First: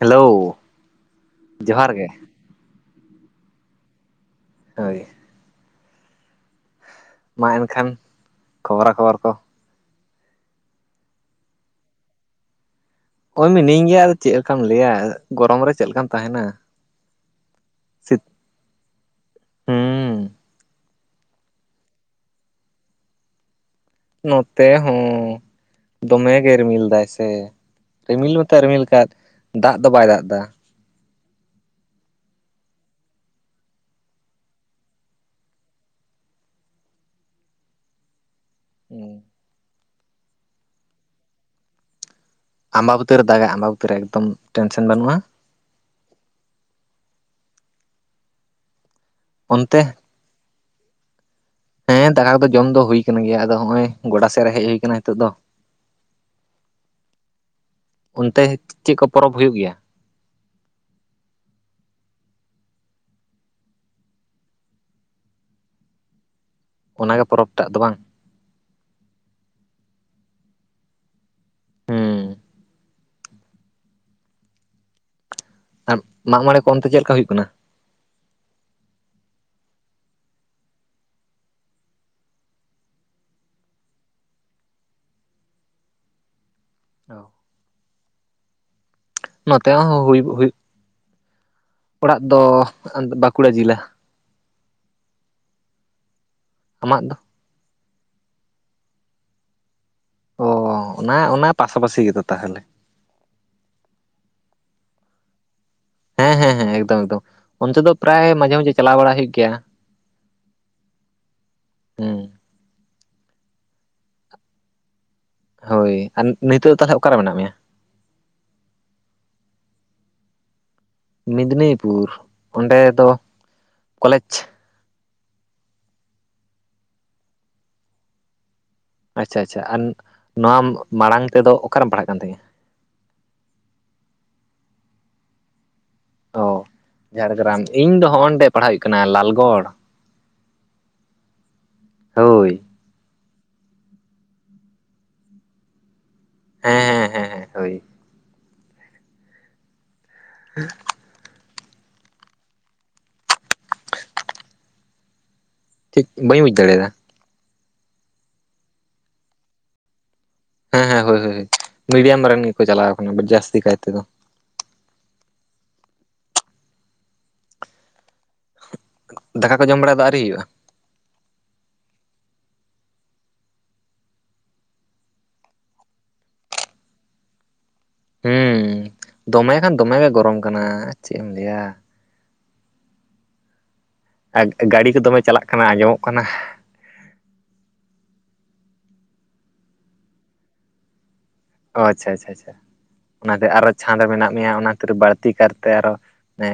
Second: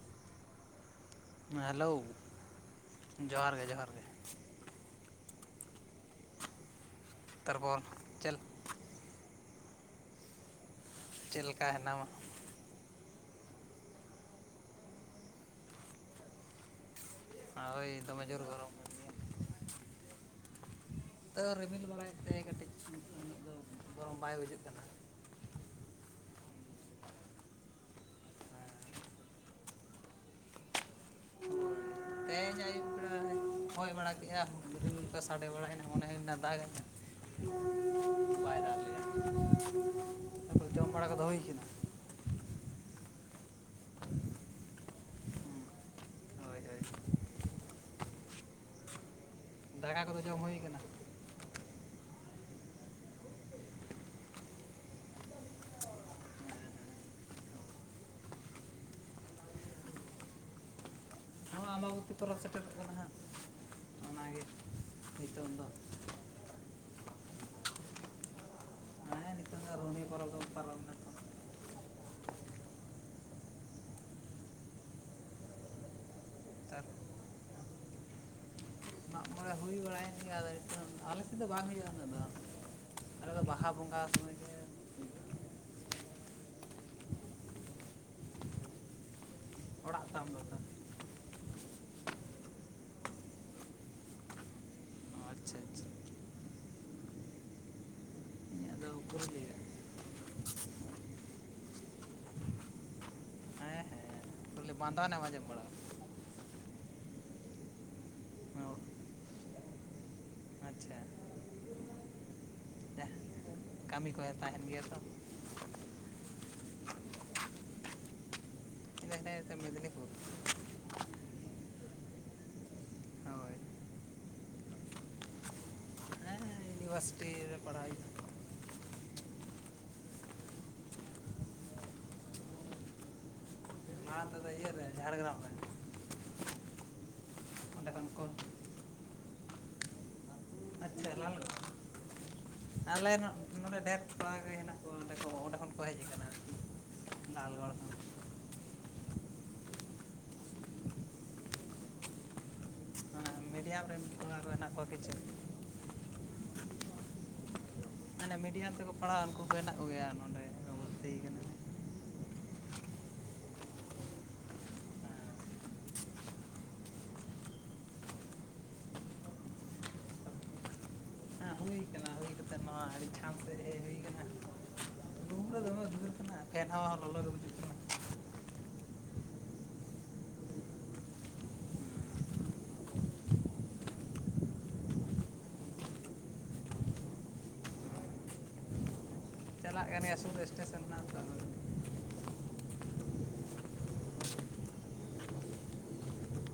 Hello ᱦᱮ hello ᱡᱚᱦᱟᱨ ᱜᱮ ᱡᱚᱦᱟᱨ ᱜᱮ ᱡᱚᱦᱟᱨ ᱜᱮ ᱦᱳᱭ ᱢᱟ ᱛᱟᱨᱯᱚᱨ ᱮᱱᱠᱷᱟᱱ ᱪᱮᱫ ᱠᱷᱚᱵᱨᱟ ᱠᱷᱚᱵᱚᱨ ᱠᱚ ᱪᱮᱫ ᱞᱮᱠᱟ ᱦᱮᱱᱟᱢᱟ ᱚ ᱢᱤᱱᱟᱹᱧ ᱜᱮᱭᱟ ᱟᱫᱚ ᱪᱮᱫ ᱞᱮᱠᱟᱢ ᱞᱟᱹᱭᱟ ᱜᱚᱨᱚᱢ ᱨᱮ ᱪᱮᱫ ᱞᱮᱠᱟᱢ ᱛᱟᱦᱮᱱᱟ ᱦᱳᱭ ᱥᱤᱛ ᱫᱚᱢᱮ ᱡᱳᱨ ᱜᱚᱨᱚᱢ ᱦᱩᱸ ᱛᱟᱹᱶ ᱨᱤᱢᱤᱞ ᱵᱟᱲᱟᱭᱮᱫ ᱛᱮ ᱠᱟᱹᱴᱤᱡ ᱩᱱᱟᱹᱜ ᱫᱚ ᱜᱚᱨᱚᱢ ᱵᱟᱭ ᱵᱩᱡᱷᱟᱹᱜ ᱱᱚᱛᱮ ᱠᱟᱱᱟ ᱦᱚᱸ ᱫᱚᱢᱮ ᱜᱮ ᱨᱤᱢᱤᱞ ᱫᱟᱭ ᱥᱮ ᱨᱤᱢᱤᱞ ᱢᱟᱛᱚ ᱨᱤᱢᱤᱞ ᱠᱟᱫ ᱫᱟᱜ ᱫᱚ ᱵᱟᱭ ᱫᱟᱜ ᱫᱟ ᱛᱮᱦᱮᱧ ᱟᱭᱩᱵ ᱵᱮᱲᱟ ᱦᱚᱭ ᱵᱟᱲᱟ ᱠᱮᱫᱮᱜᱼᱟ ᱨᱤᱢᱤᱞ ᱠᱚ ᱥᱟᱰᱮ ᱵᱟᱲᱟᱭᱮᱱᱟ ᱢᱚᱱᱮ ᱦᱳᱭᱱᱟ ᱫᱟᱜᱟᱭ [unintelligible] ᱩᱸ ᱛᱟᱯᱚᱨᱮ ᱡᱚᱢ ᱵᱟᱲᱟ ᱠᱚᱫᱚ ᱦᱳᱭ ᱠᱟᱱᱟ ᱟᱸᱢᱵᱟᱵᱩᱛᱟᱹ ᱨᱮ ᱫᱟᱜᱟᱭ ᱟᱸᱢᱵᱟᱵᱩᱛᱟᱹ ᱨᱮ ᱮᱠᱫᱚᱢ ᱴᱮᱱᱥᱮᱱ ᱵᱟᱹᱱᱩᱜᱼᱟ ᱦᱳᱭ ᱦᱳᱭ ᱚᱱᱛᱮ ᱫᱟᱠᱟ ᱠᱚᱫᱚ ᱡᱚᱢ ᱦᱳᱭ ᱟᱠᱟᱱᱟ ᱦᱮᱸ ᱫᱟᱠᱟ ᱠᱚᱫᱚ ᱡᱚᱢ ᱫᱚ ᱦᱩᱭ ᱠᱟᱱ ᱜᱮᱭᱟ ᱟᱫᱚ ᱦᱚᱸᱜᱼᱚᱭ ᱜᱚᱰᱟ ᱥᱮᱫ ᱨᱮ ᱦᱮᱡ ᱦᱩᱭ ᱠᱟᱱᱟ ᱦᱤᱛᱚᱜ ᱫᱚ [unintelligible] ᱚᱱᱛᱮ ᱪᱮᱫ ᱠᱚ ᱯᱚᱨᱚᱵᱽ ᱦᱳᱭᱳᱜ ᱜᱮᱭᱟ [unintelligible] ᱛᱤᱥ ᱯᱚᱨᱚᱵᱽ ᱥᱮᱴᱮᱨᱚᱜ ᱠᱟᱱᱟ ᱦᱟᱸᱜ ᱚᱱᱟᱜᱮ ᱱᱤᱛᱚᱝ ᱫᱚ ᱚᱱᱟᱜᱮ ᱯᱚᱨᱚᱵᱽᱴᱟᱜ ᱫᱚ ᱵᱟᱝ ᱯᱩᱨᱢᱤ ᱯᱚᱨᱚᱵᱽ ᱫᱚᱢ ᱯᱟᱞᱚᱢ ᱞᱮᱱᱠᱷᱟᱱ ᱩᱸ ᱢᱟᱜᱢᱚᱲᱮ ᱠᱚ ᱚᱱᱛᱮ ᱛᱚ ᱪᱮᱫ ᱞᱮᱠᱟ ᱦᱩᱭᱩᱜ ᱠᱟᱱᱟ ᱢᱟᱜ ᱢᱚᱬᱮ ᱦᱩᱭ ᱵᱟᱲᱟᱭᱮᱱ ᱜᱮᱭᱟ ᱟᱫᱚ ᱱᱤᱛᱚᱝ ᱟᱞᱮ ᱥᱮᱫ ᱫᱚ ᱵᱟᱝ ᱦᱩᱭᱩᱜᱼᱟ ᱩᱱᱟᱹᱜ ᱫᱚ ᱟᱞᱮ ᱫᱚ ᱵᱟᱦᱟ ᱵᱚᱸᱜᱟ ᱥᱚᱢᱚᱭ ᱜᱮ ᱚ ᱱᱚᱛᱮ ᱦᱚᱸ ᱚᱲᱟᱜ ᱛᱟᱢ ᱦᱩᱭᱩᱜ ᱫᱚ ᱦᱩᱭᱩᱜ ᱛᱟᱢ ᱚᱲᱟᱜ ᱫᱚ ᱵᱟᱸᱠᱩᱲᱟ ᱡᱤᱞᱟ ᱟᱪᱪᱷᱟ ᱟᱪᱪᱷᱟ ᱟᱢᱟᱜ ᱫᱚ [unintelligible] ᱚ ᱚᱱᱟ ᱚᱱᱟ ᱯᱟᱥᱟᱯᱟᱥᱤ ᱜᱮᱛᱚ ᱛᱟᱦᱚᱞᱮ ᱵᱟᱸᱫᱚᱶᱟᱱ ᱮᱢ ᱟᱡᱚᱢ ᱵᱟᱲᱟ ᱦᱮᱸ ᱦᱮᱸ ᱦᱮᱸ ᱮᱠᱫᱚᱢ ᱮᱠᱫᱚᱢ ᱚᱱᱛᱮ ᱫᱚ ᱯᱨᱟᱭ ᱢᱟᱡᱷᱮ ᱚ ᱢᱟᱡᱷᱮ ᱪᱟᱞᱟᱣ ᱵᱟᱲᱟ ᱦᱩᱭᱩᱜ ᱜᱮᱭᱟ ᱟᱪᱪᱷᱟ ᱦᱩᱸ ᱠᱟᱢᱤ ᱠᱚ ᱛᱟᱦᱮᱱ ᱜᱮᱭᱟ ᱛᱚ ᱦᱳᱭ ᱟᱨ ᱱᱤᱛᱚᱜ ᱛᱟᱦᱞᱮ ᱚᱠᱟᱨᱮ ᱢᱮᱱᱟᱜ ᱢᱮᱭᱟ ᱤᱧ ᱫᱚ ᱦᱤᱱᱟᱹᱧ ᱱᱤᱛᱚᱜ ᱢᱮᱫᱽᱱᱤᱯᱩᱨ ᱢᱤᱫᱱᱤᱯᱩᱨ ᱚᱸᱰᱮ ᱫᱚ ᱦᱳᱭ ᱠᱚᱞᱮᱡᱽ ᱦᱮᱸ ᱤᱭᱩᱱᱤᱵᱷᱟᱨᱥᱤᱴᱤ ᱨᱮ ᱯᱟᱲᱦᱟᱣ ᱦᱩᱭᱩᱜ ᱟ ᱟᱪᱪᱷᱟ ᱟᱪᱪᱷᱟ ᱟᱨ ᱱᱚᱣᱟ ᱢᱟᱲᱟᱝ ᱛᱮᱫᱚ ᱚᱠᱟᱨᱮᱢ ᱯᱟᱲᱦᱟᱜ ᱠᱟᱱ ᱛᱟᱸᱦᱮᱡ ᱟ ᱢᱟ ᱛᱚᱵᱮ ᱤᱭᱟ. ᱨᱮ ᱡᱷᱟᱲᱜᱨᱟᱢ ᱨᱮ ᱚ ᱡᱷᱟᱲᱜᱨᱟᱢ ᱚᱸᱰᱮ ᱠᱷᱚᱱ ᱤᱧᱫᱚ ᱠᱚ ᱦᱚᱜᱼᱚᱭ ᱱᱚᱸᱰᱮ ᱯᱟᱲᱦᱟᱣ ᱦᱩᱭᱩᱜ ᱠᱟᱱᱟ ᱞᱟᱞᱜᱚᱲ ᱟᱪᱪᱷᱟ ᱞᱟᱞᱜᱚᱲ ᱦᱳᱭ ᱟᱞᱮ ᱱᱚᱝ ᱱᱚᱸᱰᱮ ᱰᱷᱮᱨ ᱠᱚᱲᱟ ᱠᱚ ᱜᱮ ᱦᱮᱱᱟᱜ ᱠᱚᱣᱟ ᱚᱸᱰᱮ ᱠᱚ ᱚᱸᱰᱮ ᱠᱷᱚᱱ ᱠᱚ ᱦᱮᱡ ᱟᱠᱟᱱᱟ ᱦᱮᱸ ᱦᱮᱸ ᱦᱮᱸ ᱦᱮᱸ ᱞᱟᱞᱜᱚᱲ ᱦᱳᱭ ᱠᱷᱚᱱ [unintelligible] ᱚᱱᱟ ᱢᱤᱰᱤᱭᱟᱢ ᱨᱮᱱ ᱠᱚᱲᱟ ᱠᱚ ᱦᱮᱱᱟᱜ ᱠᱚᱣᱟ ᱠᱤᱪᱷᱩ ᱴᱷᱤᱠ ᱵᱟᱹᱧ ᱵᱩᱡᱽ ᱫᱟᱲᱮᱭᱟᱫᱟ ᱦᱟᱱᱮ ᱢᱤᱰᱤᱭᱟᱢ ᱛᱮᱠᱚ ᱯᱟᱲᱦᱟᱜᱼᱟ ᱩᱱᱠᱩ ᱠᱚ ᱦᱮᱱᱟᱜ ᱠᱚᱜᱮᱭᱟ ᱱᱚᱸᱰᱮ ᱦᱮᱸ ᱦᱮᱸ ᱦᱳᱭ ᱦᱳᱭ ᱢᱤᱰᱤᱭᱟᱢ ᱨᱮᱱ ᱜᱮᱠᱚ ᱪᱟᱞᱟᱣ ᱠᱟᱱᱟ ᱡᱟᱹᱥᱛᱤ ᱠᱟᱭ ᱛᱮᱫᱚ ᱫᱟᱠᱟ ᱠᱚ ᱡᱚᱢ ᱵᱟᱲᱟᱭ ᱫᱚ ᱟᱹᱣᱨᱤ ᱦᱩᱭᱩᱜᱼᱟ ᱦᱮᱸ ᱦᱩᱭ ᱠᱟᱱᱟ ᱦᱩᱭ ᱠᱟᱛᱮᱫ ᱱᱚᱣᱟ ᱟᱹᱰᱤ ᱪᱷᱟᱸᱫᱽ ᱥᱮᱫ ᱦᱮᱡ ᱦᱩᱭ ᱠᱟᱱᱟ ᱨᱩᱢ ᱨᱮ ᱫᱚᱢᱮ ᱩᱫᱽᱜᱟᱹᱨ ᱠᱟᱱᱟ ᱯᱷᱮᱱ ᱦᱟᱣᱟ ᱦᱚᱸ ᱞᱚᱞᱚ ᱜᱮ ᱵᱩᱡᱩᱜ ᱠᱟᱱᱟ ᱦᱮᱸ ᱫᱚᱢᱮ ᱠᱷᱟᱱ ᱫᱚᱢᱮ ᱜᱮ ᱜᱚᱨᱚᱢ ᱠᱟᱱᱟ ᱪᱮᱫ ᱮᱢ ᱞᱟᱹᱭᱟ ᱜᱟᱹᱰᱤ ᱠᱚ ᱫᱚᱢᱮ ᱪᱟᱞᱟᱜ ᱠᱟᱱᱟ ᱟᱸᱡᱚᱢᱚᱜ ᱠᱟᱱᱟ ᱪᱟᱞᱟᱜ ᱠᱟᱱ ᱜᱮᱭᱟ ᱥᱩᱨ ᱨᱮ ᱥᱴᱮᱥᱚᱱ ᱢᱮᱱᱟᱜ ᱟ ᱛᱚ ᱟᱪᱪᱷᱟ ᱟᱪᱪᱷᱟ ᱟᱪᱪᱷᱟ ᱚᱱᱟᱛᱮ ᱟᱨᱚ ᱪᱷᱟᱸᱫᱽ ᱨᱮ ᱢᱮᱱᱟᱜ ᱢᱮᱭᱟ ᱚᱱᱟᱛᱮ ᱵᱟᱹᱲᱛᱤ ᱠᱟᱨᱛᱮ ᱟᱨᱚ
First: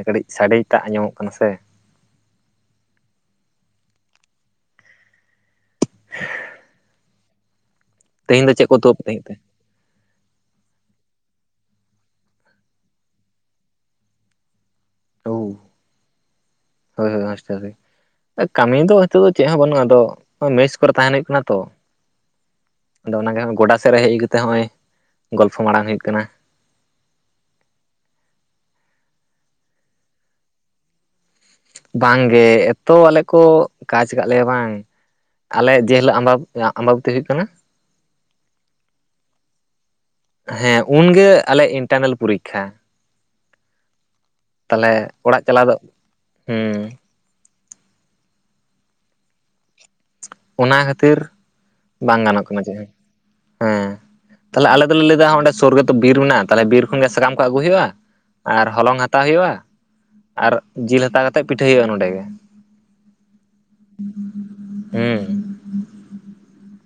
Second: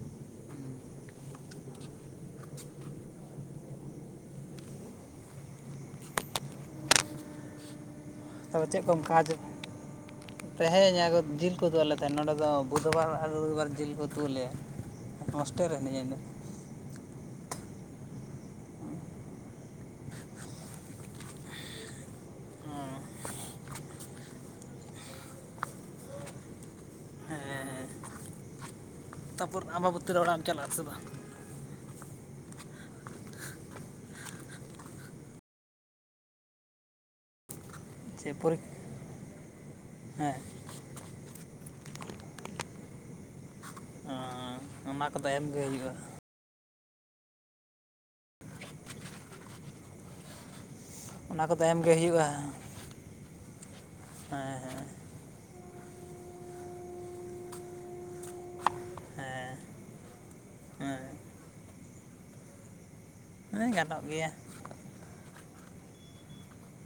ᱠᱟᱹᱴᱤᱡ ᱥᱟᱰᱮᱴᱟᱜ ᱟᱸᱡᱚ ᱢᱚᱜ ᱠᱟᱱᱟ ᱥᱮ [inaudible] [inaudible] ᱛᱮᱦᱮᱧ ᱫᱚ ᱪᱮᱫ ᱠᱚ ᱩᱛᱩ ᱟᱜ ᱯᱮ ᱛᱟᱸᱦᱤᱸᱫ ᱛᱮ ᱛᱮᱧ ᱡᱤᱞ ᱠᱚ ᱩᱛᱩ ᱟᱞᱮ ᱛᱟᱦᱮᱸ ᱱᱚᱸᱰᱮ ᱫᱚ ᱵᱩᱫᱷᱵᱟᱨ ᱟᱨ ᱨᱚᱵᱤᱵᱟᱨ ᱡᱤᱞ ᱠᱚ ᱩᱛᱩ ᱟᱞᱮᱭᱟ ᱳ ᱦᱚᱥᱴᱮᱞ ᱨᱮ ᱦᱤᱱᱟ. ᱧ ᱟ ᱤᱱᱟᱹ ᱦᱳᱭ ᱦᱳᱭ ᱠᱟᱹᱢᱤ ᱫᱚ ᱱᱤᱛᱳᱜ ᱫᱚ ᱪᱮᱫ ᱦᱚᱸ ᱵᱟᱹᱱᱩᱜᱼᱟ ᱟᱫᱚ ᱢᱮᱥ ᱠᱚᱨᱮ ᱛᱟᱦᱮᱱ ᱦᱩᱭᱩᱜ ᱠᱟᱱᱟ ᱛᱚ ᱚ ᱟᱫᱚ ᱚᱱᱟᱜᱮ ᱜᱚᱰᱟ ᱥᱮᱫ ᱨᱮ ᱦᱮᱡ ᱠᱟᱛᱮᱜ ᱱᱚᱜᱼᱚᱭ ᱜᱚᱞᱯᱷᱚ ᱢᱟᱲᱟᱝ ᱦᱩᱭᱩᱜ ᱠᱟᱱᱟ ᱦᱮᱸ ᱦᱮᱸ ᱛᱟᱨᱯᱚᱨ ᱟᱢᱵᱟᱵᱚᱛᱤ ᱨᱮ ᱚᱲᱟᱜ ᱮᱢ ᱪᱟᱞᱟᱜᱼᱟ ᱥᱮ ᱵᱟᱝ ᱵᱟᱝᱜᱮ ᱮᱛᱚ ᱟᱞᱮ ᱠᱚ ᱠᱟᱡᱽ ᱠᱟᱜ ᱞᱮᱭᱟ ᱵᱟᱝ ᱟᱞᱮ ᱡᱮ ᱦᱤᱞᱳᱜ ᱟᱢᱵᱟ ᱟᱢᱵᱟᱵᱚᱛᱤ ᱦᱩᱭᱩᱜ ᱠᱟᱱᱟ ᱪᱮ ᱯᱚᱨᱤᱠᱷᱟ ᱦᱮᱸ ᱩᱱᱜᱮ ᱟᱞᱮ ᱤᱱᱴᱟᱨᱱᱮᱞ ᱯᱚᱨᱤᱠᱷᱟ ᱛᱟᱦᱚᱞᱮ ᱚᱱᱟ ᱠᱚᱫᱚ ᱚᱲᱟᱜ ᱮᱢᱜᱮ ᱪᱟᱞᱟᱣ ᱫᱚ ᱦᱩᱭᱩᱜᱼᱟ ᱦᱮᱸ ᱚᱱᱟ ᱠᱷᱟᱹᱛᱤᱨ ᱚᱱᱟ ᱠᱚᱫᱚ ᱮᱢᱜᱮ ᱵᱟᱝ ᱦᱩᱭᱩᱜᱼᱟ ᱜᱟᱱᱚᱜ ᱠᱟᱱᱟ ᱪᱮᱫ ᱦᱚᱸ ᱦᱮᱸ ᱛᱟᱦᱚᱞᱮ ᱟᱞᱮ ᱦᱮᱸ ᱫᱚᱞᱮ ᱞᱟᱹᱭ ᱫᱟ ᱚᱸᱰᱮ ᱥᱩᱨ ᱨᱮᱛᱚ ᱵᱤᱨ ᱢᱮᱱᱟᱜᱼᱟ ᱛᱟᱦᱞᱮ ᱵᱤᱨ ᱠᱷᱚᱱᱜᱮ ᱥᱟᱠᱟᱢ ᱠᱚ ᱟᱹᱜᱩ ᱦᱩᱭᱩᱜᱼᱟ ᱟᱨ ᱦᱚᱞᱚᱝ ᱦᱟᱛᱟᱣ ᱦᱩᱭᱩᱜᱼᱟ ᱦᱮᱸ ᱟᱨ ᱡᱤᱞ ᱦᱮᱸ ᱦᱟᱛᱟᱣ ᱠᱟᱛᱮᱮᱫ ᱯᱤᱴᱷᱟᱹ ᱦᱩᱭᱩᱜᱼᱟ ᱱᱚᱸᱰᱮ ᱜᱮ ᱟᱱ ᱜᱟᱱᱚᱜ ᱜᱮᱭᱟ ᱦᱮᱸ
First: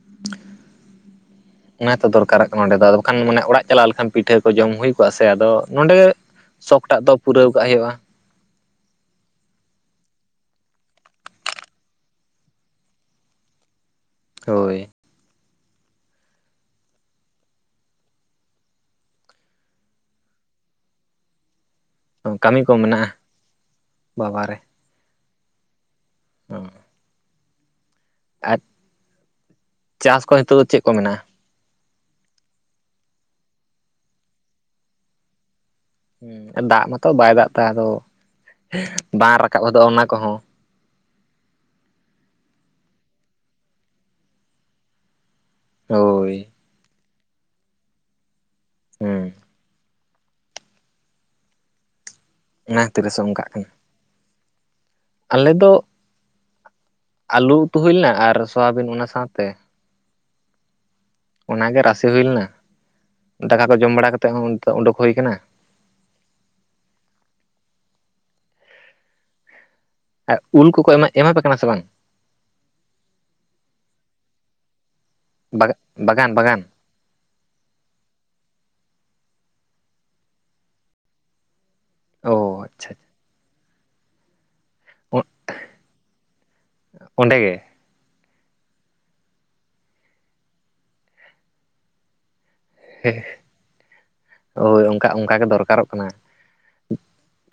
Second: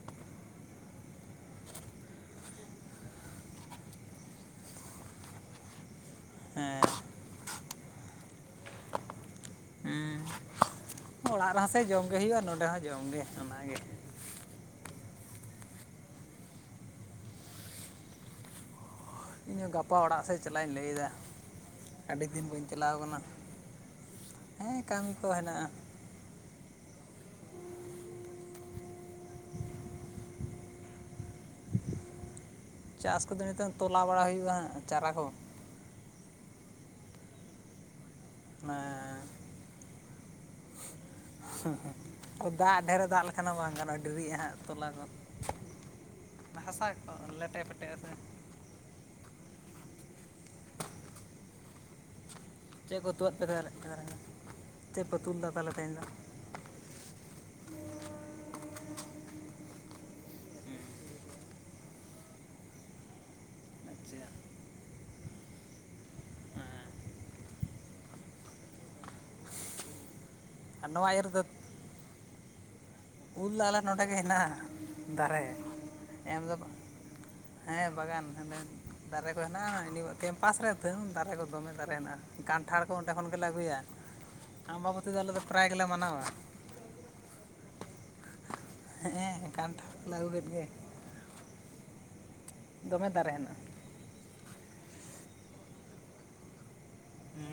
ᱚᱱᱟ ᱛᱚ ᱫᱚᱨᱠᱟᱨᱚᱜ ᱠᱟᱱᱟ ᱱᱚᱸᱰᱮ ᱫᱚ ᱵᱟᱠᱷᱟᱱ ᱢᱟᱱᱮ ᱚᱲᱟᱜ ᱪᱟᱞᱟᱣ ᱞᱮᱱᱠᱷᱟᱱ ᱯᱤᱴᱷᱟᱹ ᱠᱚ ᱡᱚᱢ ᱦᱩᱭ ᱠᱚᱜᱼᱟ ᱥᱮ ᱟᱫᱚ ᱱᱚᱸᱰᱮ ᱦᱮᱸ ᱥᱚᱠᱴᱟᱜ ᱫᱚ ᱯᱩᱨᱟᱹᱣ ᱠᱟᱜ ᱦᱩᱭᱩᱜᱼᱟ ᱦᱮᱸ ᱚᱲᱟᱜ ᱨᱮᱦᱚᱸ ᱥᱮ ᱡᱚᱢᱜᱮ ᱦᱩᱭᱩᱜᱼᱟ ᱱᱚᱸᱰᱮ ᱦᱚᱸ ᱡᱚᱢᱜᱮ ᱚᱱᱟᱜᱮ ᱦᱳᱭ ᱤᱧ ᱦᱚᱸ ᱜᱟᱯᱟ ᱚᱲᱟᱜ ᱥᱮᱫ ᱪᱟᱞᱟᱜ ᱤᱧ ᱞᱟᱹᱭᱮᱫᱟ ᱟᱹᱰᱤ ᱫᱤᱱ ᱠᱟᱹᱢᱤ ᱵᱟᱹᱧ ᱠᱚ ᱪᱟᱞᱟᱣ ᱢᱮᱱᱟᱜᱼᱟ ᱠᱟᱱᱟ ᱵᱟᱵᱟᱨᱮ ᱦᱮᱸ ᱠᱟᱹᱢᱤ ᱠᱚ ᱦᱮᱱᱟᱜᱼᱟ ᱚᱸ ᱟᱨ ᱪᱟᱥ ᱠᱚ ᱱᱤᱛᱚᱜ ᱫᱚ ᱪᱮᱫ ᱠᱚ ᱢᱮᱱᱟᱜᱼᱟ ᱪᱟᱥ ᱠᱚᱫᱚ ᱱᱤᱛᱚᱝ ᱛᱚᱞᱟ ᱵᱟᱲᱟ ᱦᱩᱭᱩᱜᱼᱟ ᱦᱟᱜ ᱪᱟᱨᱟ ᱠᱚ ᱦᱮᱸ ᱫᱟᱜ ᱢᱟᱛᱚ ᱵᱟᱭ ᱫᱟᱜ ᱛᱟᱦᱮᱸ ᱟᱫᱚ ᱦᱮᱸ ᱵᱟᱝ ᱨᱟᱠᱟᱵ ᱜᱚᱫᱚᱜᱼᱟ ᱚᱱᱟ ᱠᱚᱦᱚᱸ ᱦᱩᱸ ᱫᱟᱜ ᱰᱷᱮᱨᱮ ᱫᱟᱜ ᱞᱮᱠᱷᱟᱱ ᱫᱚ ᱵᱟᱝ ᱜᱟᱱᱚᱜᱼᱟ ᱰᱮᱨᱤᱜᱼᱟ ᱦᱟᱸᱜ ᱛᱚᱞᱟ ᱜᱚᱫ ᱦᱳᱭ ᱚ ᱞᱮᱴᱮ ᱯᱮᱴᱮ ᱟ ᱥᱮ ᱦᱮᱸ ᱚᱱᱟ ᱪᱮᱫ ᱠᱷᱟᱹᱛᱤᱨ ᱠᱚ ᱥᱮ ᱛᱩᱣᱟᱫ ᱯᱮ ᱚᱱᱠᱟᱜ ᱠᱟᱱᱟ ᱛᱟᱦᱮᱱᱟ ᱪᱮᱫ ᱯᱮ ᱩᱛᱩ ᱞᱮᱫᱟ ᱛᱟᱦᱞᱮ ᱛᱟᱦᱮᱸᱧ ᱫᱚ ᱟᱹᱞᱩ ᱩᱛᱩ ᱦᱩᱭ ᱞᱮᱱᱟ ᱟᱨ ᱥᱳᱣᱟᱵᱤᱱ ᱚᱱᱟ ᱥᱟᱶᱛᱮ ᱚᱱᱟᱜᱮ ᱨᱟᱥᱮ ᱦᱩᱭ ᱞᱮᱱᱟ ᱫᱟᱠᱟ ᱠᱚ ᱡᱚᱢ ᱵᱟᱲᱟ ᱟᱪᱪᱷᱟ ᱠᱟᱛᱮᱮᱫ ᱦᱚᱸ ᱚᱱᱛᱮ ᱩᱰᱩᱠ ᱦᱩᱭ ᱠᱟᱱᱟ ᱟᱨ ᱟᱨ ᱩᱞ ᱠᱚᱠᱚ ᱮᱢᱟ ᱱᱚᱣᱟ ᱤᱭᱟᱹ ᱮᱢᱟᱯᱮ ᱨᱮᱫᱚ ᱠᱟᱱᱟ ᱥᱮ ᱵᱟᱝ ᱩᱞ ᱫᱚ ᱚᱞᱮ ᱚᱰᱮᱜᱮ ᱦᱮᱱᱟᱜᱼᱟ ᱫᱟᱨᱮ ᱵᱟᱜᱟᱱ ᱮᱢ ᱫᱚ ᱵᱟᱜᱟᱱ ᱵᱟᱜᱟᱱ ᱫᱟᱨᱮ ᱠᱚ ᱦᱮᱱᱟᱜᱼᱟ ᱠᱮᱢᱯᱟᱥ ᱨᱮ ᱫᱟᱨᱮ ᱠᱚ ᱫᱚᱢᱮ ᱫᱟᱨᱮ ᱦᱮᱱᱟᱜᱼᱟ ᱚ ᱠᱟᱱᱴᱷᱟᱲ ᱠᱚ ᱟᱪᱪᱷᱟ ᱚᱸᱰᱮ ᱠᱷᱚᱱᱜᱞᱮ ᱟᱹᱜᱩᱭᱟ ᱟᱢᱵᱟᱵᱚᱛᱤ ᱫᱚ ᱟᱞᱮ ᱫᱚ ᱯᱨᱟᱭ ᱜᱮᱞᱮ ᱢᱟᱱᱟᱣᱟ ᱚᱸᱰᱮ ᱜᱮ ᱦᱮᱸ ᱠᱟᱱᱴᱷᱟᱲ ᱠᱚᱞᱮ ᱟᱹᱜᱩ ᱠᱮᱫ ᱜᱮ ᱫᱚᱢᱮ ᱫᱟᱨᱮ ᱦᱮᱱᱟᱜ-ᱟ ᱦᱳᱭ ᱚᱱᱠᱟ ᱚᱱᱠᱟᱜᱮ ᱫᱚᱨᱠᱟᱨᱚᱜ ᱠᱟᱱᱟ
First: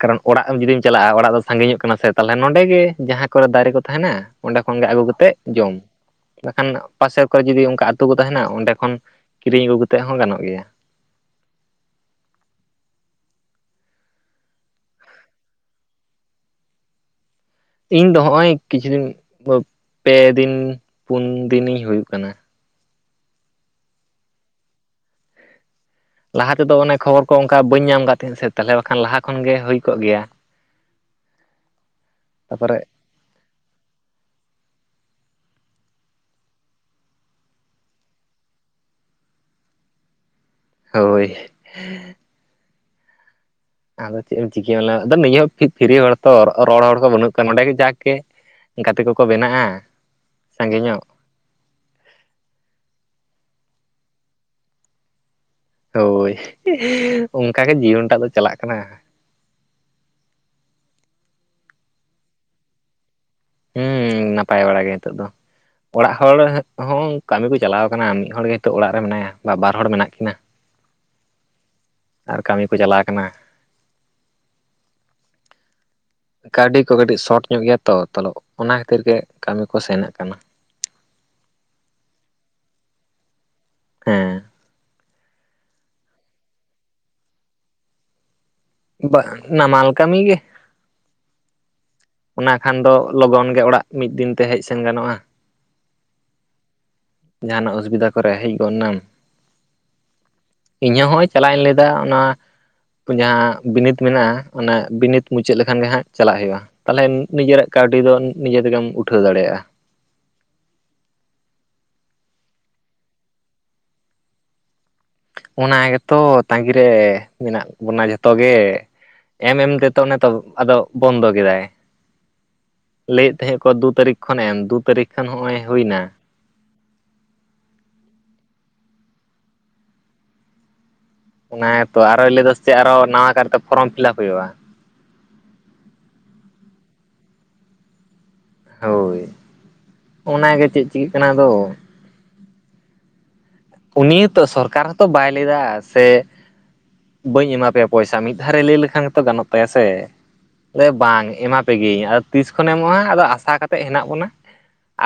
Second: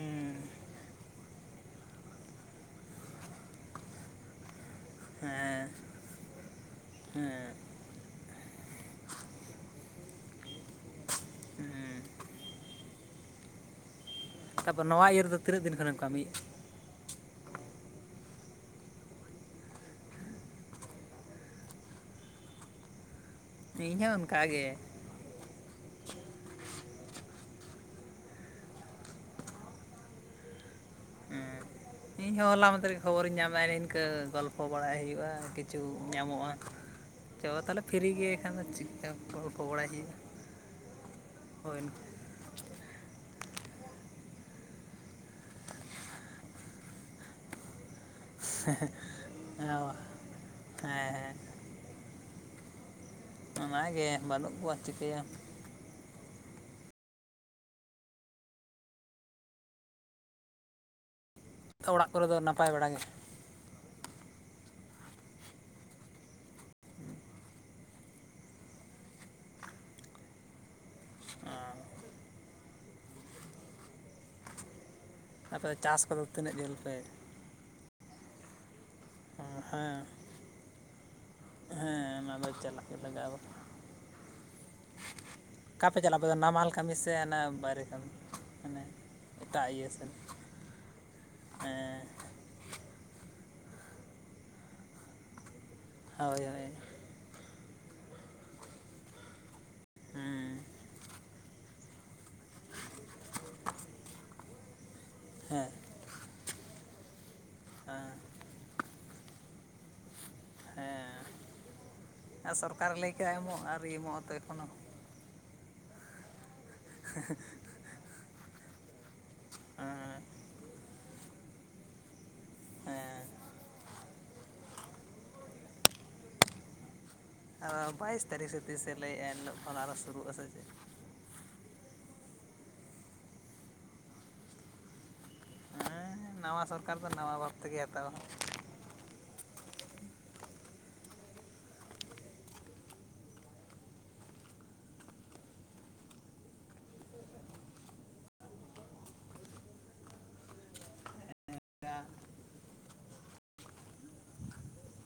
ᱠᱟᱨᱚᱱ ᱚᱲᱟᱜ ᱡᱩᱫᱤᱢ ᱪᱟᱞᱟᱜᱼᱟ ᱚᱲᱟᱜ ᱫᱚ ᱥᱟᱺᱜᱤᱧᱚᱜ ᱠᱟᱱᱟ ᱥᱮ ᱛᱟᱦᱚᱞᱮ ᱱᱚᱸᱰᱮ ᱜᱮ ᱡᱟᱦᱟᱸ ᱠᱚᱨᱮ ᱫᱟᱨᱮ ᱠᱚ ᱛᱟᱦᱮᱱᱟ ᱚᱸᱰᱮ ᱠᱷᱚᱱ ᱟᱹᱜᱩ ᱠᱟᱛᱮᱮᱫ ᱦᱮᱸ ᱡᱚᱢ ᱵᱟᱠᱷᱟᱱ ᱯᱟᱥᱮᱨ ᱠᱚᱨᱮ ᱦᱮᱸ ᱡᱩᱫᱤ ᱚᱱᱠᱟᱛ ᱠᱚ ᱛᱟᱦᱮᱱᱟ ᱚᱸᱰᱮ ᱠᱷᱚᱱ ᱠᱤᱨᱤᱧ ᱟᱹᱜᱩ ᱛᱮ ᱦᱚᱸ ᱜᱟᱱᱚᱜ ᱜᱮᱭᱟ ᱦᱮᱸ ᱛᱟᱨᱯᱚᱨᱮ ᱱᱚᱣᱟ ᱤᱭᱟᱹ ᱨᱮᱫᱚ ᱛᱤᱱᱟᱹᱜ ᱫᱤᱱ ᱠᱷᱚᱱᱮᱢ ᱠᱟᱹᱢᱤᱭᱮᱫᱼᱟ ᱤᱧ ᱫᱚ ᱱᱚᱜᱼᱚᱭ ᱠᱤᱪᱷᱩ ᱫᱤᱱ ᱯᱮ ᱫᱤᱱ ᱯᱩᱱ ᱫᱤᱱᱤᱧ ᱦᱩᱭᱩᱜ ᱠᱟᱱᱟ ᱤᱧᱦᱚᱸ ᱚᱱᱠᱟᱜᱮ ᱞᱟᱦᱟ ᱛᱮᱫᱚ ᱚᱱᱮ ᱠᱷᱚᱵᱚᱨ ᱠᱚ ᱚᱱᱠᱟ ᱵᱟᱹᱧ ᱧᱟᱢ ᱠᱫ ᱛᱟᱦᱮᱸᱫ ᱥᱮ ᱛᱟᱦᱚᱞᱮ ᱵᱟᱠᱷᱟᱱ ᱞᱟᱦᱟ ᱠᱷᱚᱱᱜᱮ ᱦᱩᱭ ᱠᱚᱜ ᱜᱮᱭᱟ ᱦᱸ ᱤᱧᱦᱚᱸ ᱦᱚᱞᱟ ᱢᱚᱛ ᱛᱟᱯᱚᱨᱮ ᱨᱮᱜᱮ ᱠᱷᱚᱵᱚᱨᱤᱧ ᱧᱟᱢ ᱮᱫᱟᱮ ᱱᱤᱤᱱᱠᱟᱹ ᱜᱚᱞᱯᱷᱚ ᱵᱟᱲᱟᱭ ᱦᱩᱭᱩᱜᱼᱟ ᱠᱤᱪᱷᱩ ᱧᱟᱢᱚᱜᱼᱟ ᱪᱚ ᱛᱟᱦᱚᱞᱮ ᱯᱷᱨᱤ ᱜᱮ ᱮ ᱠᱷᱟᱱ ᱫᱚ ᱪᱮᱫ ᱠᱟ ᱜᱚᱞᱯᱷᱚ ᱵᱟᱲᱟᱭ ᱦᱩᱭᱩᱜᱼᱟ ᱦᱳᱭ ᱦᱳᱭ ᱟᱫᱚ ᱪᱮᱫ ᱮᱢ ᱪᱤᱠᱟᱹᱭᱟᱮ ᱟᱫᱚ ᱱᱤᱭᱟᱹ ᱦᱚᱸ ᱯᱷᱮᱨᱤ ᱦᱚᱲ ᱛᱚ ᱨᱚᱲ ᱦᱚᱲ ᱠᱚ ᱵᱟᱹᱱᱩᱜ ᱠᱚᱣᱟ ᱱᱚᱸᱰᱮ ᱜᱮ ᱡᱟᱠ ᱦᱮᱸ ᱜᱟᱛᱮ ᱠᱚᱠᱚ ᱵᱮᱱᱟᱜᱼᱟ ᱥᱟᱸᱜᱮ ᱧᱚᱜ ᱦᱮᱸ ᱚᱱᱟᱜᱮ ᱵᱟᱹᱱᱩᱜ ᱠᱚᱣᱟ ᱪᱤᱠᱟᱹᱭᱟᱢ ᱦᱳᱭ ᱚᱱᱠᱟᱜᱮ ᱡᱤᱭᱚᱱᱴᱟᱜ ᱫᱚ ᱪᱟᱞᱟᱜ ᱠᱟᱱᱟ [inaudible] ᱛᱚ ᱚᱲᱟᱜ ᱠᱚᱨᱮ ᱫᱚ ᱱᱟᱯᱟᱭ ᱵᱟᱲᱟᱜᱮ ᱦᱮᱸ ᱱᱟᱯᱟᱭ ᱵᱟᱲᱟ ᱜᱮ ᱱᱤᱛᱚᱜ ᱫᱚ ᱚᱲᱟᱜ ᱦᱚᱲ ᱦᱚᱸ ᱠᱟᱹᱢᱤ ᱠᱚ ᱪᱟᱞᱟᱣ ᱠᱟᱱᱟ ᱢᱤᱫ ᱦᱚᱲᱜᱮ ᱱᱤᱛᱚᱜ ᱚᱲᱟᱜ ᱨᱮ ᱢᱮᱱᱟᱭᱟ ᱵᱟ ᱵᱟᱨ ᱦᱚᱲ ᱢᱮᱱᱟᱜ ᱠᱤᱱᱟᱹ [inaudible] ᱟᱨ ᱠᱟᱹᱢᱤ ᱠᱚ ᱪᱟᱟᱞᱣ ᱠᱟᱱᱟ ᱟᱯᱮ ᱫᱚ ᱪᱟᱥ ᱠᱚᱫᱚ ᱛᱤᱱᱟᱹᱜ ᱡᱷᱟᱹᱞ ᱠᱟᱹᱣᱰᱤ ᱠᱚ ᱯᱮ ᱠᱟᱹᱴᱤᱡ ᱥᱚᱴ ᱧᱚᱜ ᱜᱮᱭᱟ ᱛᱚ ᱛᱚᱞᱚ ᱚᱱᱟ ᱠᱷᱟᱹᱛᱤᱨ ᱜᱮ ᱠᱟᱹᱢᱤ ᱠᱚ ᱦᱮᱸ ᱥᱮᱱᱚᱜ ᱠᱟᱱᱟ ᱦᱮᱸ ᱚᱱᱟ ᱫᱚ ᱪᱟᱞᱟᱜ ᱜᱮ ᱞᱟᱜᱟᱜ-ᱟ ᱦᱮᱸ ᱚᱠᱟᱯᱮ ᱪᱟᱞᱟᱜ ᱟᱯᱮ ᱱᱟᱢᱟᱞ ᱠᱟᱹᱢᱤ ᱥᱮ ᱚᱱᱟ ᱵᱟᱭᱨᱮ ᱠᱟᱹᱢᱤ ᱢᱟᱱᱮ ᱵᱟ ᱮᱴᱟᱜ ᱤᱭᱟᱹ ᱱᱟᱢᱟᱞ ᱥᱮᱱ ᱠᱟᱢᱤ ᱜᱮ ᱦᱮᱸ ᱚᱱᱟ ᱠᱷᱟᱱ ᱫᱚ ᱞᱚᱜᱚᱱ ᱜᱮ ᱚᱲᱟᱜ ᱢᱤᱫ ᱫᱤᱱᱛᱮ ᱦᱮᱡ ᱥᱮᱱ ᱜᱟᱱᱚᱜᱼᱟ ᱦᱳᱭ ᱦᱳᱭ ᱡᱟᱦᱟᱱᱟᱜ ᱚᱥᱩᱵᱤᱫᱟ ᱠᱚᱨᱮ ᱦᱮᱡ ᱜᱚᱫ ᱱᱟᱢ ᱦᱮᱸ ᱤᱧ ᱦᱚᱸ ᱦᱚᱸ ᱚᱭ ᱪᱟᱞᱟᱣᱤᱧ ᱞᱟᱹᱭᱫᱟ ᱚᱱᱟ ᱡᱟᱦᱟᱸ ᱵᱤᱱᱤᱰ ᱢᱮᱱᱟᱜᱼᱟ ᱚᱱᱟ ᱵᱤᱱᱤᱛ ᱢᱩᱪᱟᱹᱫ ᱦᱮᱸ ᱞᱮᱠᱷᱟᱱ ᱜᱮ ᱦᱟᱸᱜ ᱪᱟᱞᱟᱜ ᱦᱩᱭᱩᱜᱼᱟ ᱛᱟᱦᱚᱞᱮ ᱱᱤᱡᱮᱨᱟᱜ ᱠᱟᱹᱣᱰᱤ ᱫᱚ ᱦᱮᱸ ᱱᱤᱡᱮ ᱛᱮᱜᱮᱢ ᱩᱴᱷᱟᱹᱣ ᱫᱟᱲᱮᱭᱟᱜᱼᱟ ᱦᱮᱸ ᱟᱨ ᱥᱚᱨᱠᱟᱨ ᱞᱟᱹᱭᱠᱟᱜ ᱮᱢᱚᱜ ᱟᱹᱨᱤ ᱮᱢᱚᱜ ᱟᱛᱮᱠᱷ ᱦᱚᱸ ᱚᱱᱟ ᱜᱮᱛᱚ ᱛᱟᱺᱜᱤᱮ ᱢᱮᱱᱟᱜ ᱵᱚᱱᱟ ᱡᱚᱛᱚ ᱛᱚᱜᱮ ᱮᱢ ᱮᱢ ᱛᱮᱛᱚ ᱚᱱᱮ ᱦᱮᱸ ᱛᱚ ᱟᱫᱚ ᱵᱚᱱᱫᱚ ᱠᱮᱫᱟᱭ ᱦᱮᱸ ᱞᱟᱹᱭᱮᱫ ᱛᱟᱦᱮᱸ ᱠᱚ ᱫᱩ ᱛᱟᱹᱨᱤᱠᱷ ᱠᱷᱚᱱ ᱮᱢ ᱫᱩ ᱛᱟᱹᱨᱤᱠᱷ ᱠᱷᱚᱱ ᱦᱚᱸᱜᱼᱚᱭ ᱦᱩᱭᱱᱟ ᱟᱨ ᱵᱟᱭᱤᱥ ᱛᱟᱹᱨᱤᱠᱷ ᱨᱮ ᱛᱤᱥᱮ ᱞᱟᱹᱭᱮᱫᱼᱟ ᱮᱤᱞᱳᱜ ᱠᱷᱚᱱ ᱟᱨᱚ ᱥᱩᱨᱩᱜ ᱟᱥᱮ ᱪᱮᱫ ᱚᱱᱟ ᱛᱚ ᱟᱨᱚᱭᱭ ᱞᱟᱹᱭᱮᱫᱟ ᱪᱮᱫ ᱟᱨᱚ ᱱᱟᱣᱟ ᱠᱟᱨᱛᱮ ᱯᱷᱚᱨᱚᱢ ᱯᱷᱤᱞᱟᱯ ᱦᱩᱭᱩᱜᱼᱟ ᱦᱮᱸ ᱱᱟᱣᱟ ᱥᱚᱨᱠᱟᱨ ᱫᱚ ᱱᱟᱣᱟ ᱵᱟᱷᱟᱵ ᱛᱮᱜᱮ ᱦᱟᱛᱟᱣᱟ ᱦᱳᱭ ᱚᱱᱟᱜᱮ ᱪᱮᱫ ᱪᱤᱠᱟᱹᱜ ᱠᱟᱱᱟᱫᱚ ᱩᱱᱤ ᱛᱚ ᱥᱚᱨᱠᱟᱨ ᱦᱚᱸᱛᱚ ᱵᱟᱭ ᱞᱟᱹᱭᱟ ᱥᱮ ᱵᱟᱹᱧ ᱮᱢᱟ ᱯᱮᱭᱟ ᱯᱚᱭᱥᱟ ᱢᱤᱫ ᱫᱷᱟᱣ ᱨᱮ ᱞᱟᱹᱭ ᱞᱮᱠᱷᱟᱱ ᱜᱮᱛᱚ ᱜᱟᱱᱚᱜ ᱛᱟᱭᱟ ᱥᱮ ᱵᱟᱝ ᱮᱢᱟ ᱯᱮᱜᱤᱭᱟᱹᱭᱧ ᱟᱫᱚ ᱛᱤᱥ ᱠᱷᱚᱱᱮ ᱮᱢᱚᱜᱼᱟ ᱟᱫᱚ ᱟᱥᱟ ᱠᱟᱛᱮᱜ ᱦᱮᱱᱟᱜ ᱵᱚᱱᱟ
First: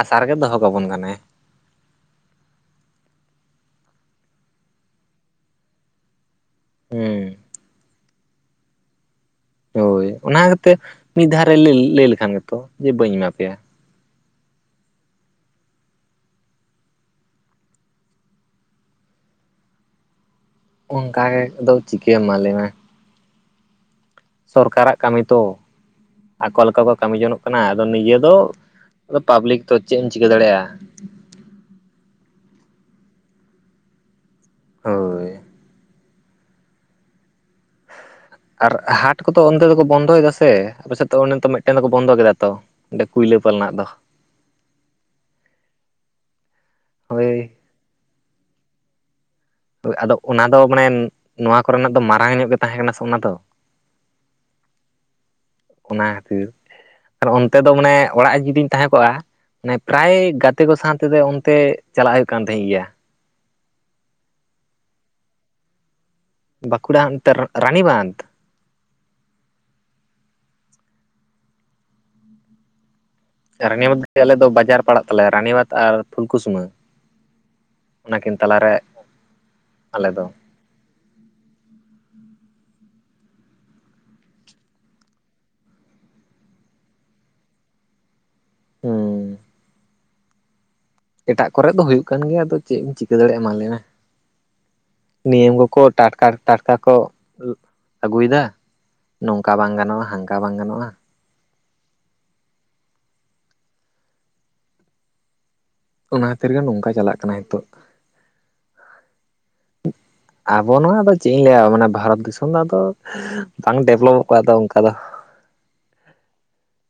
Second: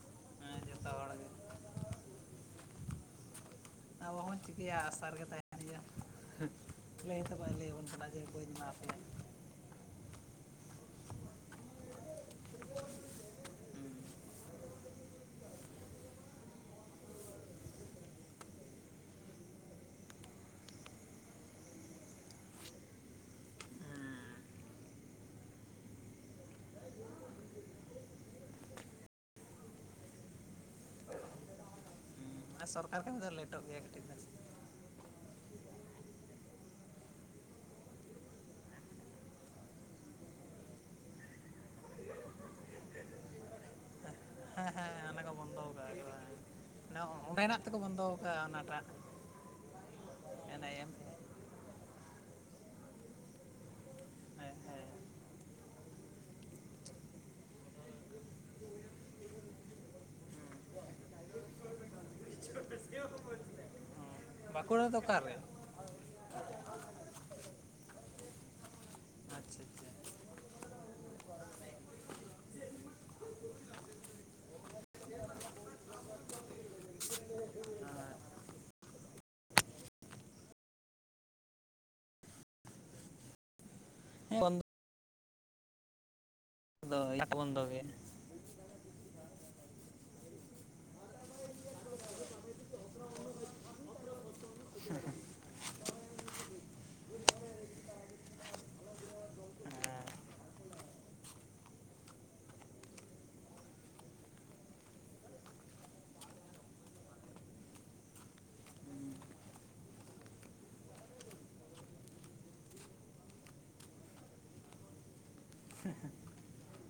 ᱟᱥᱟ ᱨᱮᱜᱮ ᱫᱚᱦᱚ ᱦᱮᱸ ᱠᱟᱵᱚᱱ ᱡᱚᱛᱚ ᱠᱟᱱᱟᱭ ᱦᱚᱲᱜᱮ [inaudible] ᱢᱚ ᱪᱤᱠᱟᱹᱭᱟ ᱟᱥᱟᱨ ᱨᱮᱜᱮ ᱛᱟᱦᱮ ᱜᱮᱭᱟ ᱦᱩᱸ ᱞᱟᱹᱭ ᱛ ᱞᱟᱹᱭ ᱟᱵᱚᱱ ᱵᱟᱲ ᱯᱷᱤᱨ ᱠᱚᱭ ᱫᱤᱱᱟ [inaudible] ᱦᱳᱭ ᱚᱱᱟᱛᱮ ᱢᱤᱫ ᱫᱷᱟᱣ ᱨᱮ ᱞᱟᱹᱭ ᱞᱮᱠᱷᱟᱱ ᱜᱮᱛᱚ ᱡᱮ ᱵᱟᱹᱧ ᱮᱢᱟ ᱯᱮᱭᱟ ᱚᱱᱠᱟ ᱜᱮᱫᱚ ᱪᱤᱠᱟᱹᱭ ᱮᱢᱟᱞᱮ ᱢᱮ ᱥᱚᱨᱠᱟᱨᱟᱜ ᱠᱟᱹᱢᱤ ᱛᱚ ᱟᱠᱚ ᱞᱮᱠᱟ ᱠᱚ ᱠᱟᱹᱢᱤ ᱡᱚᱱᱚᱜ ᱠᱟᱱᱟ ᱟᱫᱚ ᱱᱤᱡᱮ ᱫᱚ ᱟᱫᱚ ᱯᱟᱵᱽᱞᱤᱠ ᱫᱚᱚ ᱪᱮᱫ ᱮᱢ ᱪᱤᱠᱟᱹ ᱫᱟᱲᱮᱭᱟᱜᱼᱟ ᱟᱨ ᱥᱚᱨᱠᱟᱨ ᱠᱷᱚᱱ ᱫᱚ ᱞᱮᱴᱚᱜ ᱜᱮᱭᱟ ᱠᱟᱹᱴᱤᱡ ᱫᱚ ᱦᱳᱭ ᱟᱨ ᱦᱟᱴ ᱠᱚᱫᱚ ᱚᱱᱛᱮ ᱫᱚᱠᱚ ᱵᱚᱱᱫᱚᱭᱮᱫᱟ ᱥᱮ ᱟᱯᱮᱥᱮᱪ ᱛᱚ ᱚᱱᱚ ᱢᱤᱫᱴᱮᱱ ᱫᱚᱠᱚ ᱵᱚᱱᱫᱚ ᱠᱮᱫᱟ ᱛᱚᱰᱮ ᱠᱩᱭ ᱛᱞᱟᱹᱯᱟᱞᱱᱟᱜ ᱫᱚ ᱦᱮᱸ ᱦᱮᱸ ᱚᱱᱟ ᱠᱚ ᱵᱚᱱᱫᱚ ᱠᱟᱜ ᱦᱳᱭ ᱚᱸᱰᱮᱱᱟᱜ ᱛᱮᱠᱚ ᱵᱚᱱᱫᱚ ᱟᱠᱟᱟᱜᱼᱟ ᱚᱱᱟᱴᱟᱜ ᱟᱫᱚ ᱚᱱᱟ ᱫᱚ ᱮᱱ ᱟᱭ ᱢᱟᱱᱮ ᱮᱢ ᱱᱚᱣᱟ ᱠᱚᱨᱮᱱᱟᱜ ᱫᱚ ᱢᱟᱨᱟᱝ ᱧᱚᱜ ᱜᱮ ᱛᱟᱦᱮᱸ ᱠᱟᱱᱟ ᱥᱮ ᱚᱱᱟ ᱫᱚ ᱦᱮᱸ ᱦᱮᱸ ᱚᱱᱟ ᱠᱷᱟᱹᱛᱤᱨ ᱟᱨ ᱚᱱᱛᱮ ᱫᱚ ᱢᱟᱱᱮ ᱚᱲᱟᱜ ᱡᱩᱫᱤᱧ ᱛᱟᱦᱮᱸ ᱠᱚᱜᱼᱟ ᱢᱟᱱᱮ ᱯᱨᱟᱭ ᱜᱟᱛᱮ ᱠᱚ ᱥᱟᱶ ᱛᱮᱫᱚ ᱚᱱᱛᱮ ᱪᱟᱞᱟᱜ ᱦᱩᱭᱩᱜ ᱠᱟᱱ ᱛᱟᱦᱮᱸᱫ ᱜᱮᱭᱟ ᱵᱟᱸᱠᱩᱲᱟ ᱫᱚ ᱚᱠᱟᱨ ᱨᱮ ᱵᱟᱸᱠᱩᱲᱟ ᱨᱟᱱᱤᱵᱟᱸᱫᱷ ᱟᱪᱪᱷᱟ ᱟᱪᱪᱷᱟ ᱨᱟᱱᱤᱵᱟᱫᱽ ᱜᱮ ᱟᱞᱮ ᱫᱚ ᱵᱟᱡᱟᱨ ᱯᱟᱲᱟᱜ ᱛᱟᱞᱮᱭᱟ ᱨᱟᱱᱤᱵᱟᱫᱽ ᱟᱨ ᱯᱷᱩᱞᱠᱩᱥᱢᱟᱹ ᱚᱱᱟᱠᱤᱱ ᱛᱟᱞᱟᱨᱮ ᱟᱞᱮ ᱫᱚ [inaudible] ᱵᱫᱚ [unintelligible] ᱫᱚ ᱮ ᱵᱚᱱᱫᱚ ᱜᱮ ᱦᱮᱸ ᱮᱴᱟᱜ ᱠᱚᱨᱮᱜ ᱫᱚ ᱦᱩᱭᱩᱜ ᱠᱟᱱ ᱜᱮᱭᱟ ᱟᱫᱚ ᱪᱮᱫ ᱮᱢ ᱪᱤᱠᱟᱹ ᱫᱟᱲᱮᱭᱟᱜ ᱢᱟ ᱞᱟᱹᱭ ᱢᱮ᱾ ᱱᱤᱭᱚᱢ ᱠᱚᱠᱚ ᱴᱟᱴᱠᱟ ᱴᱟᱴᱠᱟ ᱠᱚ ᱟᱹᱜᱩᱭᱮᱫᱟ᱾ ᱱᱚᱝᱠᱟ ᱵᱟᱝ ᱜᱟᱱᱚᱜᱼᱟ ᱦᱟᱱᱠᱟ ᱵᱟᱝ ᱜᱟᱱᱚᱜᱼᱟ᱾ ᱚᱱᱟ ᱠᱷᱟᱹᱛᱤᱨ ᱜᱮ ᱱᱚᱝᱠᱟ ᱪᱟᱞᱟᱜ ᱠᱟᱱᱟ ᱱᱤᱛᱚᱜ᱾ [inaudible] ᱟᱵᱚ ᱱᱚᱣᱟ ᱫᱚ ᱪᱮᱫ ᱤᱧ ᱞᱟᱹᱭᱟ ᱢᱟᱱᱮ ᱵᱷᱟᱨᱚᱛ ᱫᱤᱥᱚᱢ ᱫᱚ ᱟᱫᱚ ᱵᱟᱝ ᱰᱮᱵᱷᱞᱚᱯᱚ-ᱟᱜ ᱫᱚ ᱚᱱᱠᱟ ᱫᱚ ᱦᱮᱸ ᱦᱮᱸ [unintelligible]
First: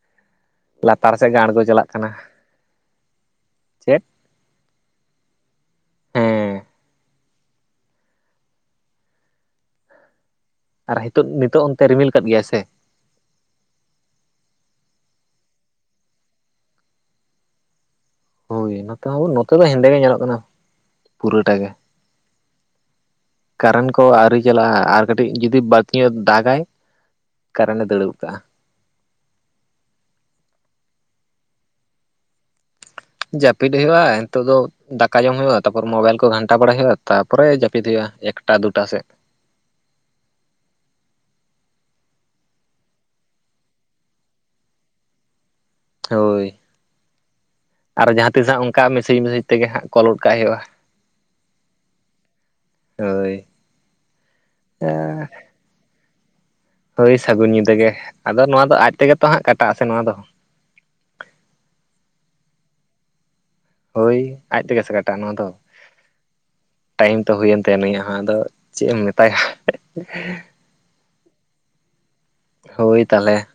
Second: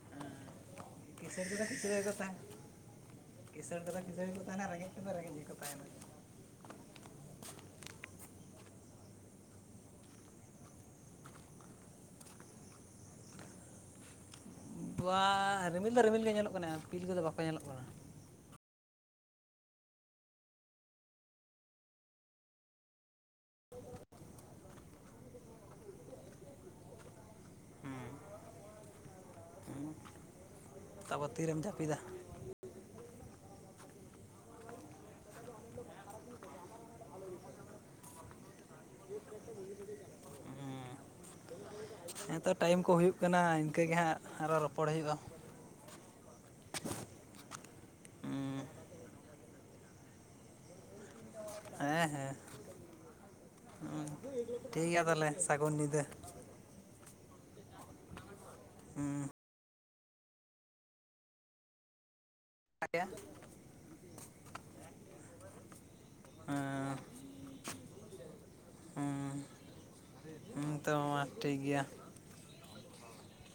ᱞᱟᱛᱟᱨ ᱥᱮᱫ ᱜᱟᱲᱜ ᱪᱟᱞᱟᱜ ᱠᱟᱱᱟ᱾ ᱜᱮᱠᱚ ᱛᱟᱦᱮᱱᱟ ᱠᱤᱥᱟᱹᱬ ᱛᱫᱚ ᱪᱮᱫ ᱠᱤᱥᱟᱹᱬ ᱜᱮᱠᱚ ᱛᱟᱦᱮᱸᱱᱟ ᱨᱮᱸᱜᱮᱡ ᱛᱮᱫ ᱨᱮᱸᱜᱮᱡ ᱜᱮᱠᱚ ᱛᱟᱦᱮᱸᱱᱟ᱾ ᱦᱮᱸ ᱟᱨ ᱱᱤᱛᱳᱜ ᱱᱤᱛᱳᱜ ᱚᱱᱛᱮ ᱨᱤᱢᱤᱞ ᱟᱠᱫ ᱜᱮᱭᱟᱭ ᱥᱮ? ᱨᱤᱢᱤᱞ ᱫᱚ ᱨᱤᱢᱤᱞ ᱜᱮ ᱧᱮᱞᱚᱜ ᱠᱟᱱᱟ ᱯᱤᱞ ᱠᱚᱫᱚ ᱵᱟᱠᱚ ᱧᱮᱞᱚᱜ ᱠᱟᱱᱟ᱾ ᱦᱳᱭ ᱱᱚᱛᱮ ᱦᱚᱸ ᱱᱚᱝᱠᱟ ᱜᱮ ᱦᱮᱸᱫᱮ ᱜᱮ ᱧᱮᱞᱚᱜ ᱠᱟᱱᱟ ᱯᱩᱨᱟᱹᱴᱟ ᱜᱮ ᱠᱟᱨᱮᱱᱴ ᱠᱚ ᱟᱹᱣᱨᱤ ᱪᱟᱞᱟᱜᱼᱟ ᱟᱨ ᱠᱟᱹᱴᱤᱡ ᱡᱩᱫᱤ ᱵᱟᱹᱲᱛᱤ ᱧᱚᱜ ᱫᱟᱜᱟᱭ ᱠᱟᱨᱚᱱᱮ ᱫᱟᱹᱲ ᱜᱚ ᱠᱟᱜᱼᱟ᱾ ᱛᱟᱨᱯᱚᱨ ᱛᱤᱨᱮᱢ ᱡᱟᱹᱯᱤᱫᱟ? ᱡᱟᱯᱤᱫ ᱦᱩᱭᱩᱜᱼᱟ ᱱᱤᱛᱳ ᱫᱚ ᱫᱟᱠᱟ ᱡᱚᱢ ᱡᱟᱹᱯᱤᱫ ᱦᱩᱭᱩᱜᱼᱟ ᱱᱤᱛᱚᱜ ᱫᱚ ᱫᱟᱠᱟ ᱡᱚᱢ ᱦᱩᱭᱩᱜ-ᱟ ᱛᱟᱯᱚᱨ ᱢᱳᱵᱟᱭᱤᱞ ᱠᱚ ᱜᱷᱟᱱᱴᱟ ᱵᱟᱲᱟᱭ ᱦᱩᱭᱩᱜᱼᱟ ᱛᱟᱯᱚᱨᱮ ᱡᱟᱹᱯᱤᱫ ᱦᱩᱭᱩᱜᱼᱟ᱾ ᱮᱠᱴᱟ ᱫᱩᱴᱟ ᱥᱮᱫ᱾ ᱦᱩᱸ ᱦᱮᱸᱛᱚ ᱴᱟᱭᱤᱢ ᱠᱚ ᱦᱩᱭᱩᱜ ᱠᱟᱱᱟ ᱤᱱᱠᱟᱹᱮ ᱦᱟᱸᱜ ᱟᱨᱚ ᱨᱚᱯᱚᱲ ᱦᱩᱭᱩᱜᱼᱟ ᱦᱳᱭ ᱟᱨ ᱡᱟᱦᱟᱸ ᱛᱤᱥ ᱦᱟᱸᱜ ᱚᱱᱠᱟ ᱢᱮᱥᱮᱡᱽ ᱢᱮᱥᱮᱡᱽ ᱛᱮᱜᱮ ᱦᱟᱸᱜ ᱠᱚᱞ ᱜᱚᱜ ᱠᱟᱜ ᱦᱩᱭᱩᱜᱼᱟ᱾ ᱦᱮᱸ ᱦᱮᱸ ᱦᱳᱭ ᱴᱷᱤᱠ ᱜᱮᱭᱟ ᱛᱟᱦᱞᱮ ᱥᱟᱹᱜᱩᱱ ᱧᱤᱫᱟᱹ᱾ ᱦᱳᱭ ᱥᱟᱹᱜᱩᱱ ᱧᱤᱫ ᱜᱮ ᱟᱫᱚ ᱱᱚᱣᱟ ᱫᱚ ᱟᱡ ᱛᱮᱜᱮ ᱦᱮᱸ ᱛᱚ ᱦᱟᱸᱜ ᱠᱟᱴᱟᱜ ᱟ᱾ ᱱᱚᱣᱟ ᱫᱚ ᱫᱭᱟ [unintelligible] ᱦᱳᱭ ᱟᱡ ᱛᱮᱜᱮ ᱥᱟ ᱠᱟᱴᱟᱜ-ᱟ ᱱᱚᱣᱟ ᱫᱚ ᱴᱟᱭᱤᱢ ᱛᱚ ᱦᱩᱭᱮᱱ ᱛᱟᱭᱟ ᱱᱩᱤᱭᱟᱜ ᱦᱚᱸ ᱟᱫᱚ ᱪᱮᱫ ᱮᱢ ᱢᱮᱛᱟᱭᱟ᱾ ᱦᱮᱸ ᱛᱚ ᱢᱟ ᱴᱷᱤᱠ ᱜᱮᱭᱟ ᱦᱳᱭ ᱛᱟᱦᱚᱞᱮ